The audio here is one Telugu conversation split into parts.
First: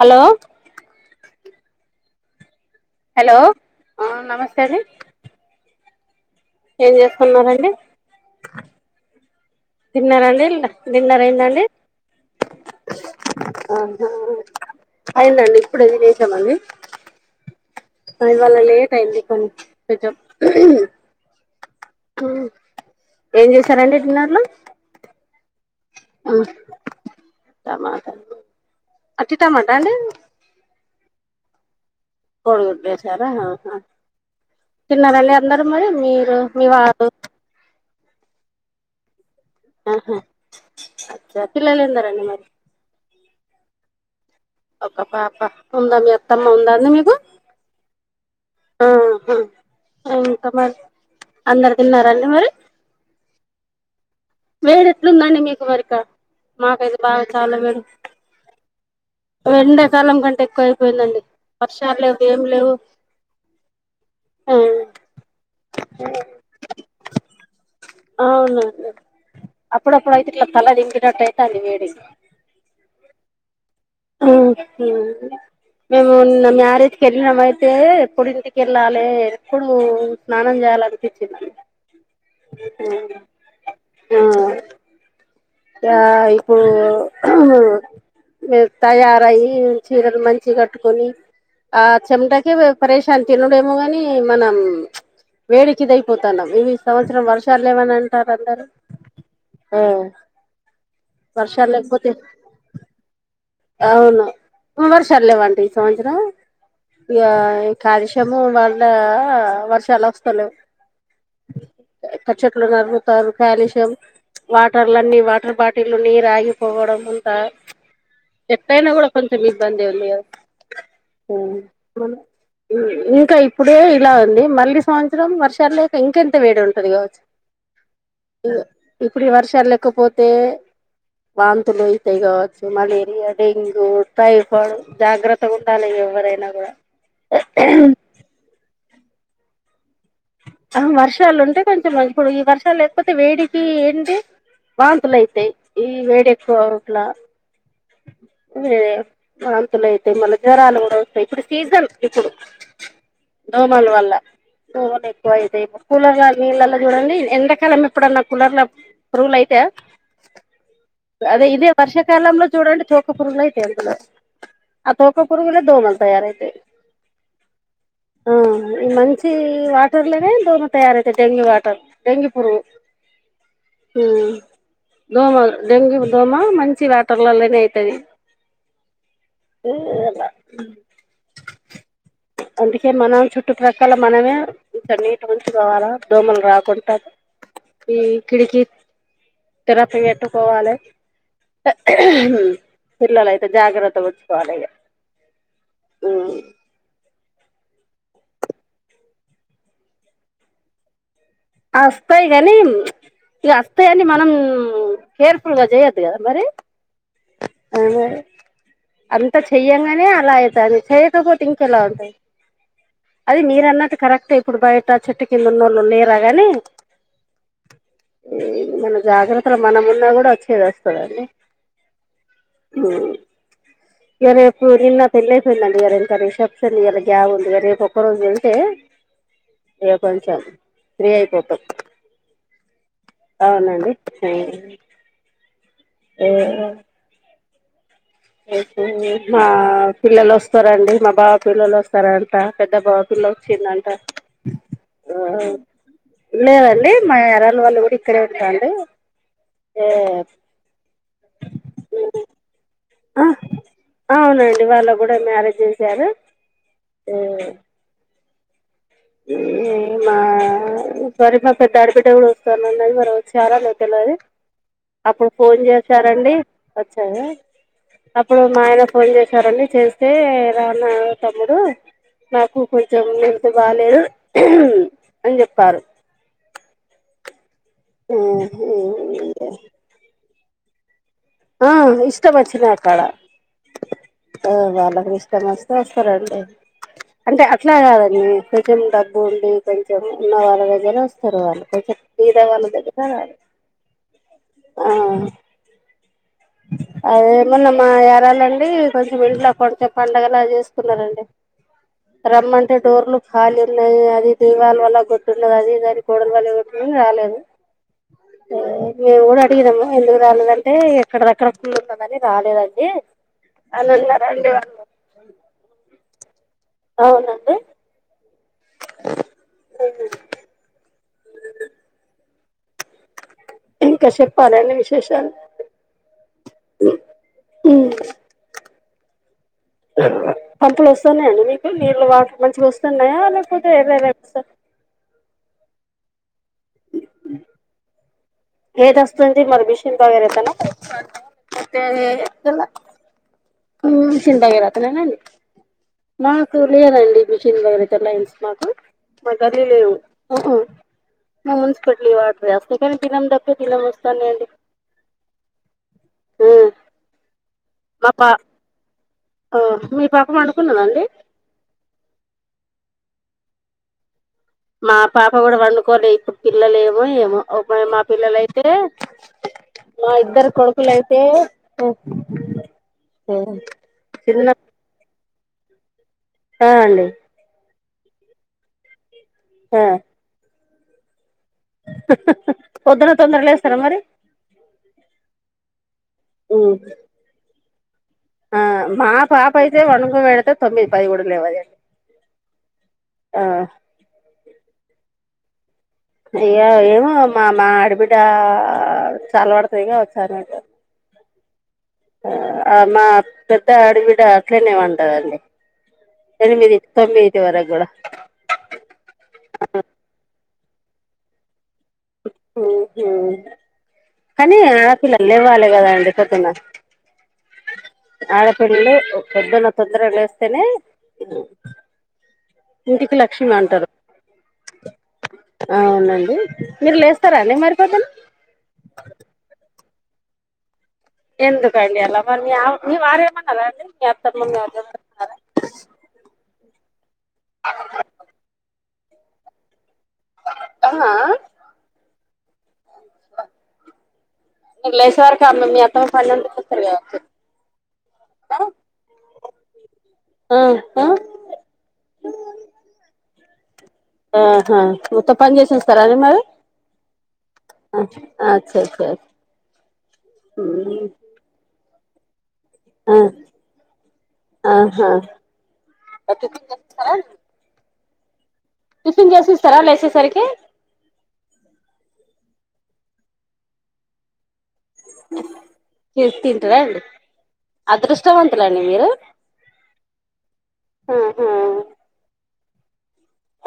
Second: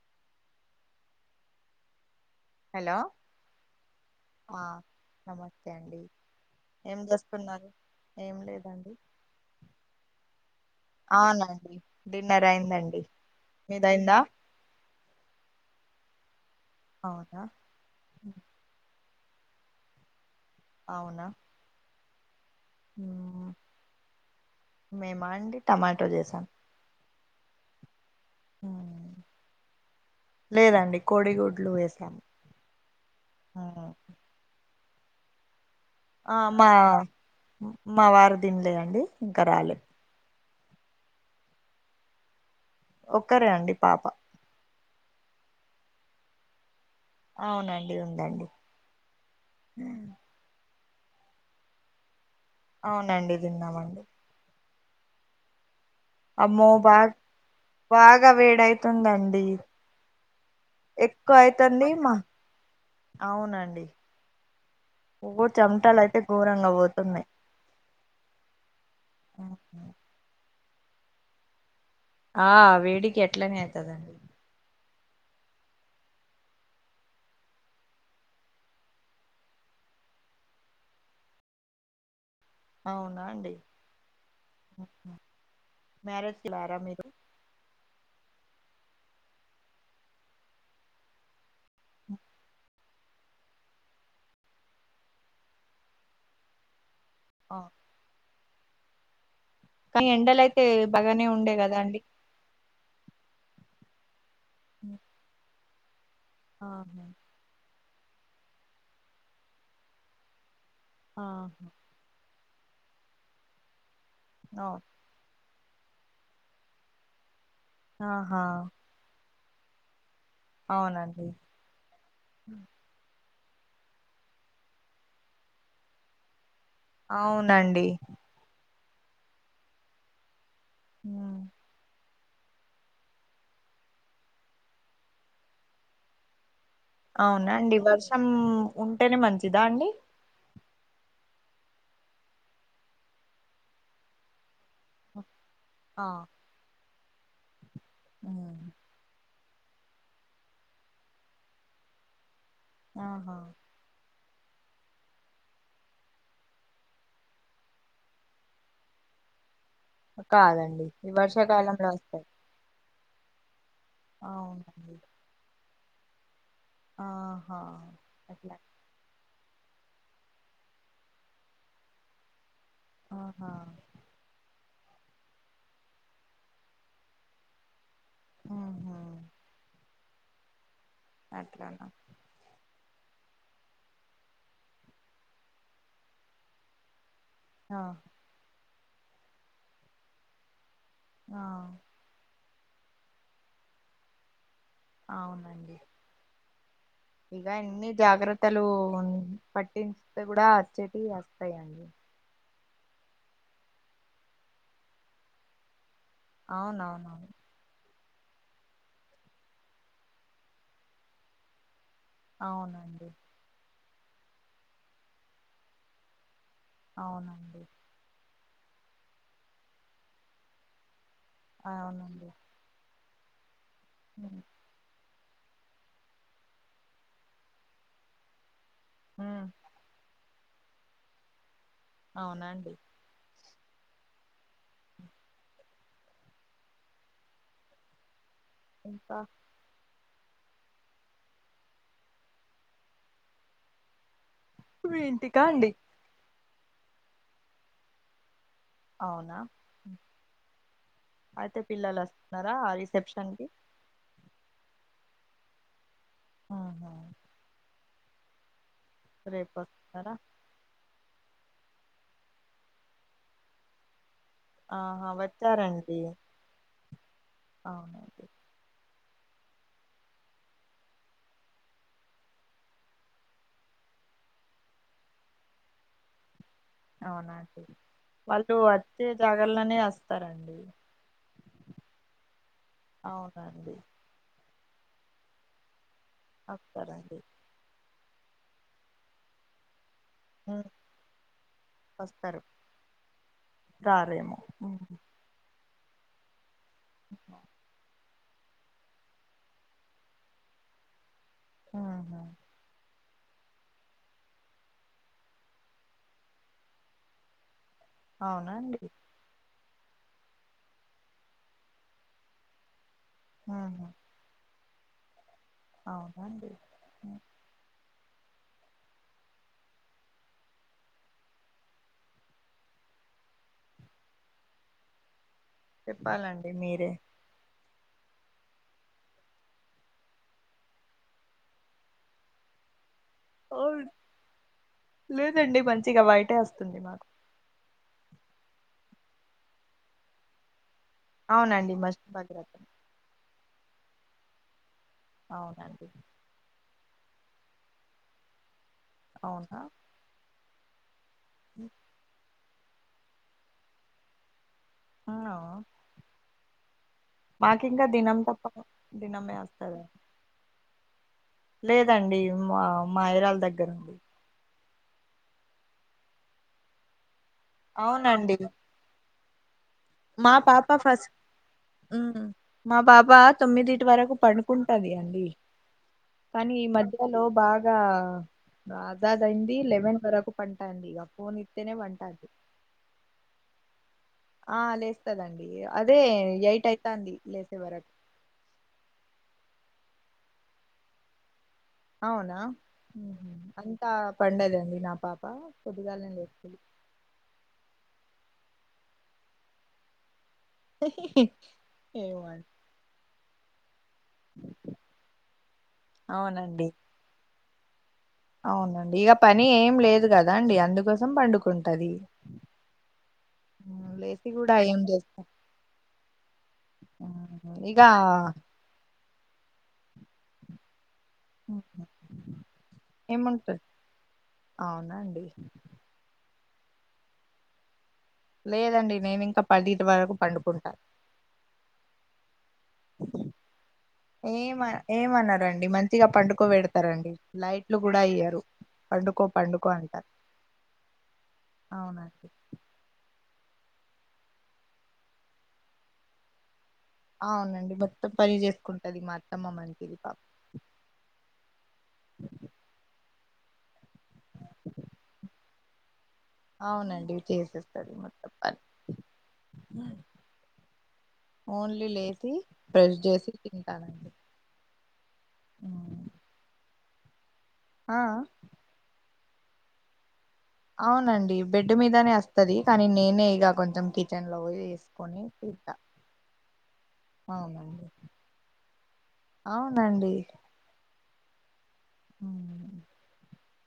హలో! హలో ఆ నమస్తే హా అండి నమస్తే అండీ ఏం జెస్తున్నారు? ఏం లేదండి. తిన్నారండీల్ద డిన్నర్ అయిందండీ? అవునండి డిన్నర్ అయిందండి మీదయిందా అయిందండిప్పుడే దినేసినమండీ. అవునా అ ఇవ్వల్ల లేట్ అయింది కొన్ని పెజం అవునా? ఊ ఏం మ్మ్ చేసారంండి డిన్నర్లు మేమా అండి టమాటో ఆ చేసాం టమాటా. మ్మ్ అట్టి టమాటాండీ? లేదండి కోడిగుడ్లు వేసాం. కోడిగుడ్లేశారా? ఆహా తిన్నరాండీ అందరు మరి మీరూ ఆ మీ మా వాారూ? మా వారు దిన్లేదండి. ఇంకా రాలే. అహా అచ్చ పిల్లల్దిన్నరాండి మరి? ఒక్కరే అండి పాప ఒక పాప ఉందా మీ అత్తమ్మ ఉందా అండి మీకు అవునండి ఉందండి ఆహా ఇంకా అందరు తిన్నారండి మరి అవునండి తిన్నమండి [unintelligible] ఉందా మీకు వరక అమ్మో బా బాగ వేడైతుందండి ఎండాకాలం కంటే ఎక్కువ అయిపోయిందండి ఎక్కువ అయి వర్షాలు [unintelligible] మా లేవు ఏం లేవు అవునండి ఆ ఒ చమటాలు అయితే ఘోరంగా పోతున్నయ్ అవును అప్పుడప్పుడు అయితే ఇట్లా తల [unintelligible] అయితే అని వేడి ఆ వేడికి అట్లనే అయితది అండి ఆ మేము మ్యారేజకి వెళ్ళినము అయితే ఎప్పుడు ఇంటికి ఏళ్లలే ఎప్పుడు స్నానం చేయాల అనిపించింది అండి అవున అండి ఆ ఆ మ్యారేజ్ కి ఇప్పుడు వెళ్ళారా మీరు తయారయ్యి చీరలు మంచి [unintelligible] కట్టుకొని ఆ చెమటకే [unintelligible] [unintelligible] తినడేమో గాని మనం వేడికి ఇదైపోతున్నాం ఇవి సంవత్సరం వర్షాలు లేవని అంటారు అందరు ఆ అ బాగానే ఉండే వర్షాలు కదా అండి లేకపోతే అవును వర్షాలు లేవంటండి ఈ సంవత్సరం ఆహా ఇ కాలుష్యము వాళ్ళ వర్షాలు వస్తలేవ్ ఆ చెట్లు నరుకుతారు కాల్షియం వాటర్లని వాటర్ బా వాటిలు నీరు ఆగిపోవడం అంత ఆహా ఎట్టయిన కూడా కొంచెం ఇబ్బంది ఉంది కదా అవునండి ఉ ఇంక ఇప్పుడే ఇలా అండి మళ్ళలీ సంవత్సరం వర్షాలు లేక ఇంకెంత వేడి ఉంటది కావచ్చు అవునండి ఇప్పుడు వర్షాలు లేకపోతే వాంతులు చేయ కావచ్చు మలేరియా డెంగ్యూ టైఫాయిడ్ జాగ్రత్తగా ఉండాలి ఎవరైనా కూడ అవునండి వర్షం ఉంటేనే మంచిదా అండి ఆ వర్షాలు ఉంటే కొంచెం ఇప్పుడు ఈ వర్షాలు లేకపోతే వేడికి ఏంటి వంతులు అయితయి ఈ ఆ వేడి ఎక్కువ [unintelligible] వంతులు అయితే మళ్ళీ జ్వరాలు కూడ వస్తాయి ఇప్పుడు సీజన్ ఇప్పుడు ఆహా మల్ల వాళ్ళ ఎక్కువ అయితే కూలర్ల నీళ్ళలో చూడండి ఎండకాలం ఎప్పుడన్నా కూలర్ల [unintelligible] అయితే కాదండి ఈ అదే ఇదే వర్షాకాలంలో వస్తాయి వర్షాకాలంలో చూడండి తోకపురుగులు అయితయి అందులో ఆ అవునండి తోక పురుగులే దోమలు తయారథై ఆహా అట్ల ఈ మంచి వాటర్ లోనే దోమ తయారైయి డెంగ్యూ వాటర్ డెంగ్యూ పురుగు ఆహా మ్ దోమ, డెంగ్యూ దోమ మంచి వాటర్లలోనే అయితది. అవునా ఏలా అట్లనా అందుకే మనం చుట్టుప్రక్కల మనమే ఇంకా నీట్గా ఉంచుకోవాల దోమలు రాకుంటా ఆ ఈ కిడికీకి తెరపి గట్టుకోవాలె ఆ పిల్లలయితే జాగ్రత్తగా ఉంచుకోవాలి ఇగ అవునండి మ్ ఇక ఎన్ని జాగ్రత్తలు ఉన్ పట్టిచ్స్తే కూడా అచ్చేటివి అత్తాయి. అస్తాయి కాని ఇక అస్తాయి అని మనం కేర్ఫుల్గా చేయొద్దు కదా మరి. అవునవునవును. అదే అంతా చెయ్యంగానే అలా అయితాంది చెయ్యకపోతే ఇంకెలా ఉంటాది? అవునండి అది మీరు అన్నట్టు కరెక్టే ఇప్పుడు బయట చెట్టు కింద ఉన్నోళ్ళు లేరా గాని, అవునండి ఏ మన జాగ్రత్తలొ మనమున్నా కూడ వచ్చేది వస్తదది. అవునండి మ్ ఇగ ఉమ్ రేప్ సూరి అన్న పెళ్లయిపోయింది అంట గా, ఇగ రేపింక రిసెప్షన్ ఇయాల గ్యాప్ ఉందిగా రేపు ఒక్కరోజు వెళ్తే మ్ ఇగ కొంచం ఫ్రీ అయిపోతాం అవునండి అవునండి ఫ్రీ ఏవో ఎస్తుంది ఇంకా మా పిల్లలు వస్తారండి. మా బావ పిల్లలు వస్తారంట, పెద్ద బావ పిల్ల వచ్చిందంట. మీ ఆ ఇంటికా అండి లేదండి మా ఎరళ వాళ్ళు కూడా ఇక్కడే ఉంటారండి. అవునా అయితే పిల్లలు వస్తున్నారా ఆ రిసెప్షన్కి? అవునండి వాళ్లక్కూడ మ్యారేజ్ చేసారు ఆహా మ్ రేపు మ్ వస్తున్నారా మా మరి మా పెద్ద ఆడబిడ్డ కూడ వస్తానన్నది మరి వచ్చారా లేదా తెల్వది. ఆహా అప్పుడు ఫోన్ వచ్చారండి చేసారండి. వచ్చార? అవునండి. మా ఆయన ఫోన్ చేసారండి. చేస్తే, ఎలా ఉన్నావు తమ్ముడు? నాకు కొంచెం హెల్త్ బాలేదు అని చెప్పారు. అవునా అండి వాళ్ళు వచ్చే జాగాల్లోనే వస్తారండి. ఆ ఇష్టం వచ్చినాక్కడ అవునండి ఆ వాళ్ళకి ఇష్టం వ చేస్తరండి. వస్తారండి అంటే అట్ల కాదు అనేది కొంచెం డబ్బు ఉండి కొంచెం ఉన్న వాళ్ళ ఉమ్, దగ్గర వస్తారు వాళ్ళు. కొంచెం బీద వాళ్ళ దగ్గర రారు ఆ ఏమో అదేమన్నామా ఏరాలండి కొంచెం ఇంట్లో కొంటే పండగలా చేసుకున్నారండి ఉహు రమ్మంటే డోర్లు ఖాళీ ఉన్నాయి అది దీవాలు పగల కొట్టి ఉన్నది అది ఇది అని కోడలు పగల కొట్టిందని రాలేదు అవునండి మేము కూడా అడిగినాము ఎందుకు రాలేదంటే అక్కడ రక్కడ కూళ ఉన్నదని రాలేదండి ఉహు అన్న అన్నారండి అవునా అండి అవునండి ఉ అ ఇంకా చెప్పలే ఏంటి విశేషాలు చెప్పాలండి మీరే హమ్ పంపులు వస్తన్నాయండి మీకు నీళ్ళలు వాటర్ మంచిగా వస్తున్నాయా ఓ, లేకపోతే ఎర్ర ఎర్రగా లేదండి మంచిగా వైటే వస్తుంది మాకు ఎదస్తుంది మరి మిషన్ భగీరథనా అవునండి మస్ట్ అయితే భగీరథం హ మిషన్ భగీరథ నేనా అవునండి మాకు లేదండి మిషిన్ భగీరథ అయితే లైన్స్ మాకు మాకు అవునా అది లేవు మున్స్పట్లి వాటర్ వస్తాయి కాని దినం తప్పి దినం వస్తాయండి ఆ మాకు ఇంకా మా దినం పా తప్ప దినమే వస్తది మీ పాప పండుకున్నదండి లేదండి మా యారాలు దగ్గర ఉంది మా పాప కూడా పండుకోలే ఇప్పుడు పిల్లలే ఏమో ఏమో మా అవునండి పిల్లలైతే మా ఇద్దరు పాప ఫస్ట్ కొడుకులైతే మా బాబా తొమ్మిదిటి వరకు చిన్న పడుకుంట ది అండి కానీ ఈ ఆ అండి మధ్యలో బాగా అజాజ్ అయింది ఆ లెవన్ వరకు పంటంది ఇగ ఫోన్ ఇస్తేనే పంటది పొద్దున్న తొందర లేస్తారా మరి ఆ లేస్తదండి అదే ఎయిట్ అయితంది లేసే వరకు ఆ మా పాప అయితే పండుకోపేడితే తొమ్మిది పదికి కూడా లేవదండి అవునా ఆ అంతా పండదండి నా పాప పొద్దుగాలే ఇగ ఏమో మా మా ఆడబిడ్డ చల్లవడుతది కావచ్చు ఏవడి మా పెద్ద ఆడవిడ్డ అట్లనే పంటదండి అవునండి ఎనిమిది తొమ్మిదిటి వరకు కూడా అవునండి ఇక పని ఏం లేదు కదా అండి అందుకోసం పండుకుంటది లేసి కూడా కానీ ఏం ఆడపిల్లలు లేవ్వాలి కదా అండి పొద్దున ఆ ఆడపిల్లలు పొద్దున తొందర లేస్తనే లక్ష్మి ఏముంటా అంటారు అవునా అండి అవునండి మీరు లేస్తారా అండి మరి పొద్దున లేదండి నేమి ఇంకా పదిటి వరకు పండుకుంటా ఎందుకు అండి అలా మరి మీ వారేమన్నారా అండి మీ అత్తమ్మ మీ ఏమ వదినలు ఏమన్నారా ఏమన్నారండి మంచిగా పండుకో పెడతారండి లైట్లు కూడా ఏయ్యారు పండుకో పండుకో అంటా ఆహా నువ్వు లేసే వరకు అన్నం మీ అత్త వాళ్ళు పని నుంచి వస్తరు కదా అవునండి మొత్తం పని చేసుకుంటది మా అత్తమ్మ మంచిది పాప అ ఆ ఆహ మొత్తం పని చేసేస్తారండి మరి అవునండి చేసేస్తది అచ్ మొత్తం పని అచ్చ అచ్చ అచ్ హు ఓన్లీ లేసి బ్రష్ చేసి తింటానండి ఆహా ఉమ్. ఆ టిఫిన్ చేసి ఇస్తారా లేసేసరికి అవునండి బెడ్ మీదనే అస్తది కానీ నేనే ఇగ కొంచెం కిచెన్ లో పోయేసి కొని తీత్తా అదృష్టవంతులండి మీరు అవునండి ఆహా ఉ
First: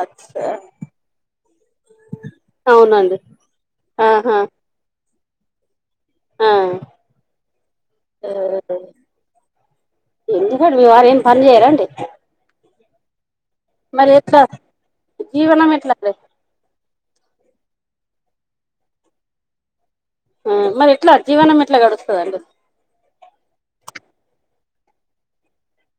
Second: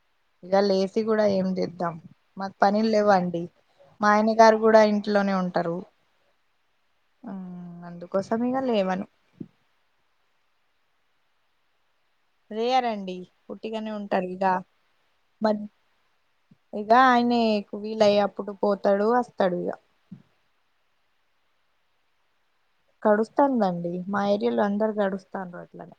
అచ్ ఇక లేసి కూడా ఏం చేద్దాం మాకు పనిలు అవునండి లేవండి మా ఆయన ఆహా గారు కూడా ఇం ఇంట్లోనే ఉంటరు ఆ ఆ అందుకోసం ఇగ లేవను ఎందుకండి మీ వారు ఏం పని చేయ్యరండి రేర్ అండి ఉట్టిగానే ఉంటారు ఎట్లా ఇగ జీవనం ఎట్లా అండి ఇగ ఆయనే కు విలేఅయ్యప్పుడు పోతడు వస్తడు ఇగ ఉ మరి ఎట్లా జీవనం ఎట్లా గడుస్తాదండి కడుస్తానుదండి మా ఏరియాలో అందరు గడుస్తాను అట్లనే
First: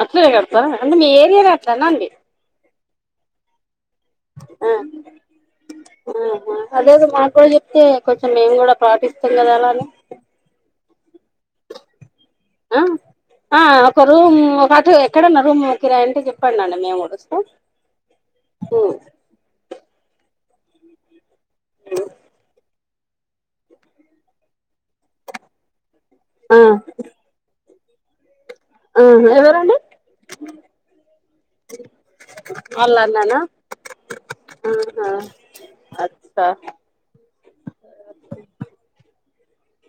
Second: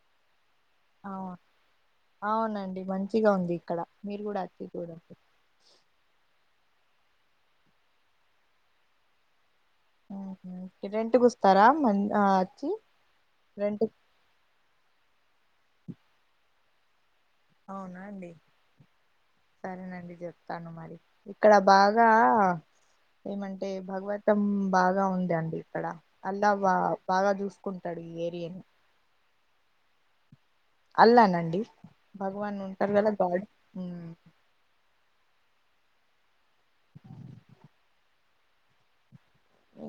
అంటే మీ అవును ఏరియాలో అట్లేనా అండి అవునండి మంచిగా ఉంది ఇక్కడ మీరు కూడా అతి ఆ కూడా ఆహా అదేదో మా కూడా చెప్తే కొంచెం మేము కూడా పాటిస్తాం కదా అలానే రెంట్ కు వస్తారా మన్ ఆ ఆ ఆ ఒక రూమ్ ఒక అటు ఎక్కడున్నా రూమ్ కిరాయి అంటే చెప్పండి అండి మేము కూడా వాస్ అవునా అండి సరేనండి చెప్తాను మరి ఇక్కడ బాగా ఏమంటే భగవతం బాగా ఉంది అండి ఇక్కడ అల్లా ఆ బ బాగా చూసుకుంటడు ఈ ఏరియాని ఎవరండి అల్లా నండి భగవాన్ ఉంటారు వాళ్ళ కదా అన్ననా గాడ్ ఆహా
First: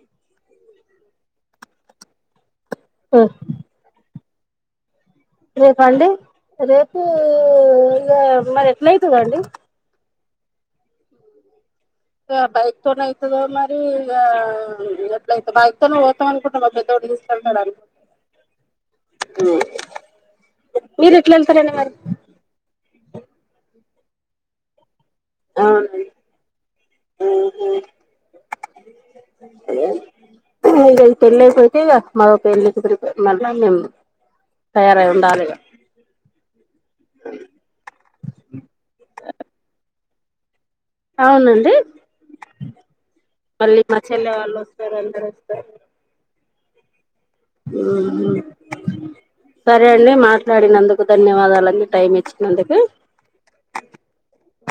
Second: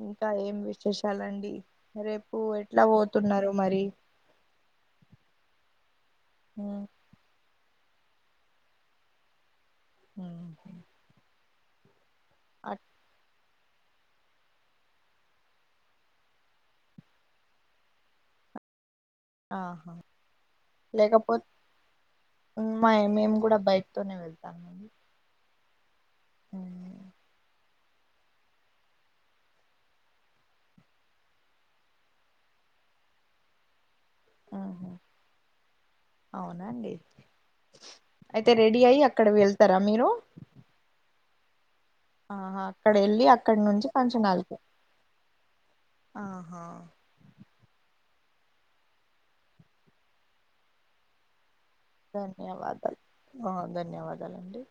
ఇంకా ఏం విశేషాలండి రేపు ఎట్లా పోతున్నరు మరి రేపా అండి ఉమ్, రేపు ఇగ మరి ఎట్లా అయితదో అండి ఆహ ఇగ బైకోన్నయి [unintelligible] ఇగో మరి ఇగ ఎట్ల అయితే బయటికన్న పోతాం అనుకున్నాం మా పెద్దోడు తీసుకెళ్తాడు అని ఆహా మీరు ఎట్లా వెళ్తారండి మరి ఉమ్మాయి మేము కూడా బైక్ తోనే వెళ్తాం అండి అవునండి ఉహు హలో ఇక ఈ పెళ్లి అయిపోతే ఈ మదోక ఎలి మళ్ళ మేం తయారై ఉండాలిగా అవునా అండి అయితే రెడీ అయ్యి అక్కడ వెళ్తారా మీరు అవునండి ఆహా అక్కడ వెళ్ళి అక్కడి మళ్ళీ నుంచి మా చెల్లె పంచనాలకి వాళ్ళు వస్తారు అందరు వస్తారు ఆహా సరే అండి మాట్లాడినందుకు ధన్యవాదాలండీ ధన్యవాదాలు ఓ ధన్యవాదాలండి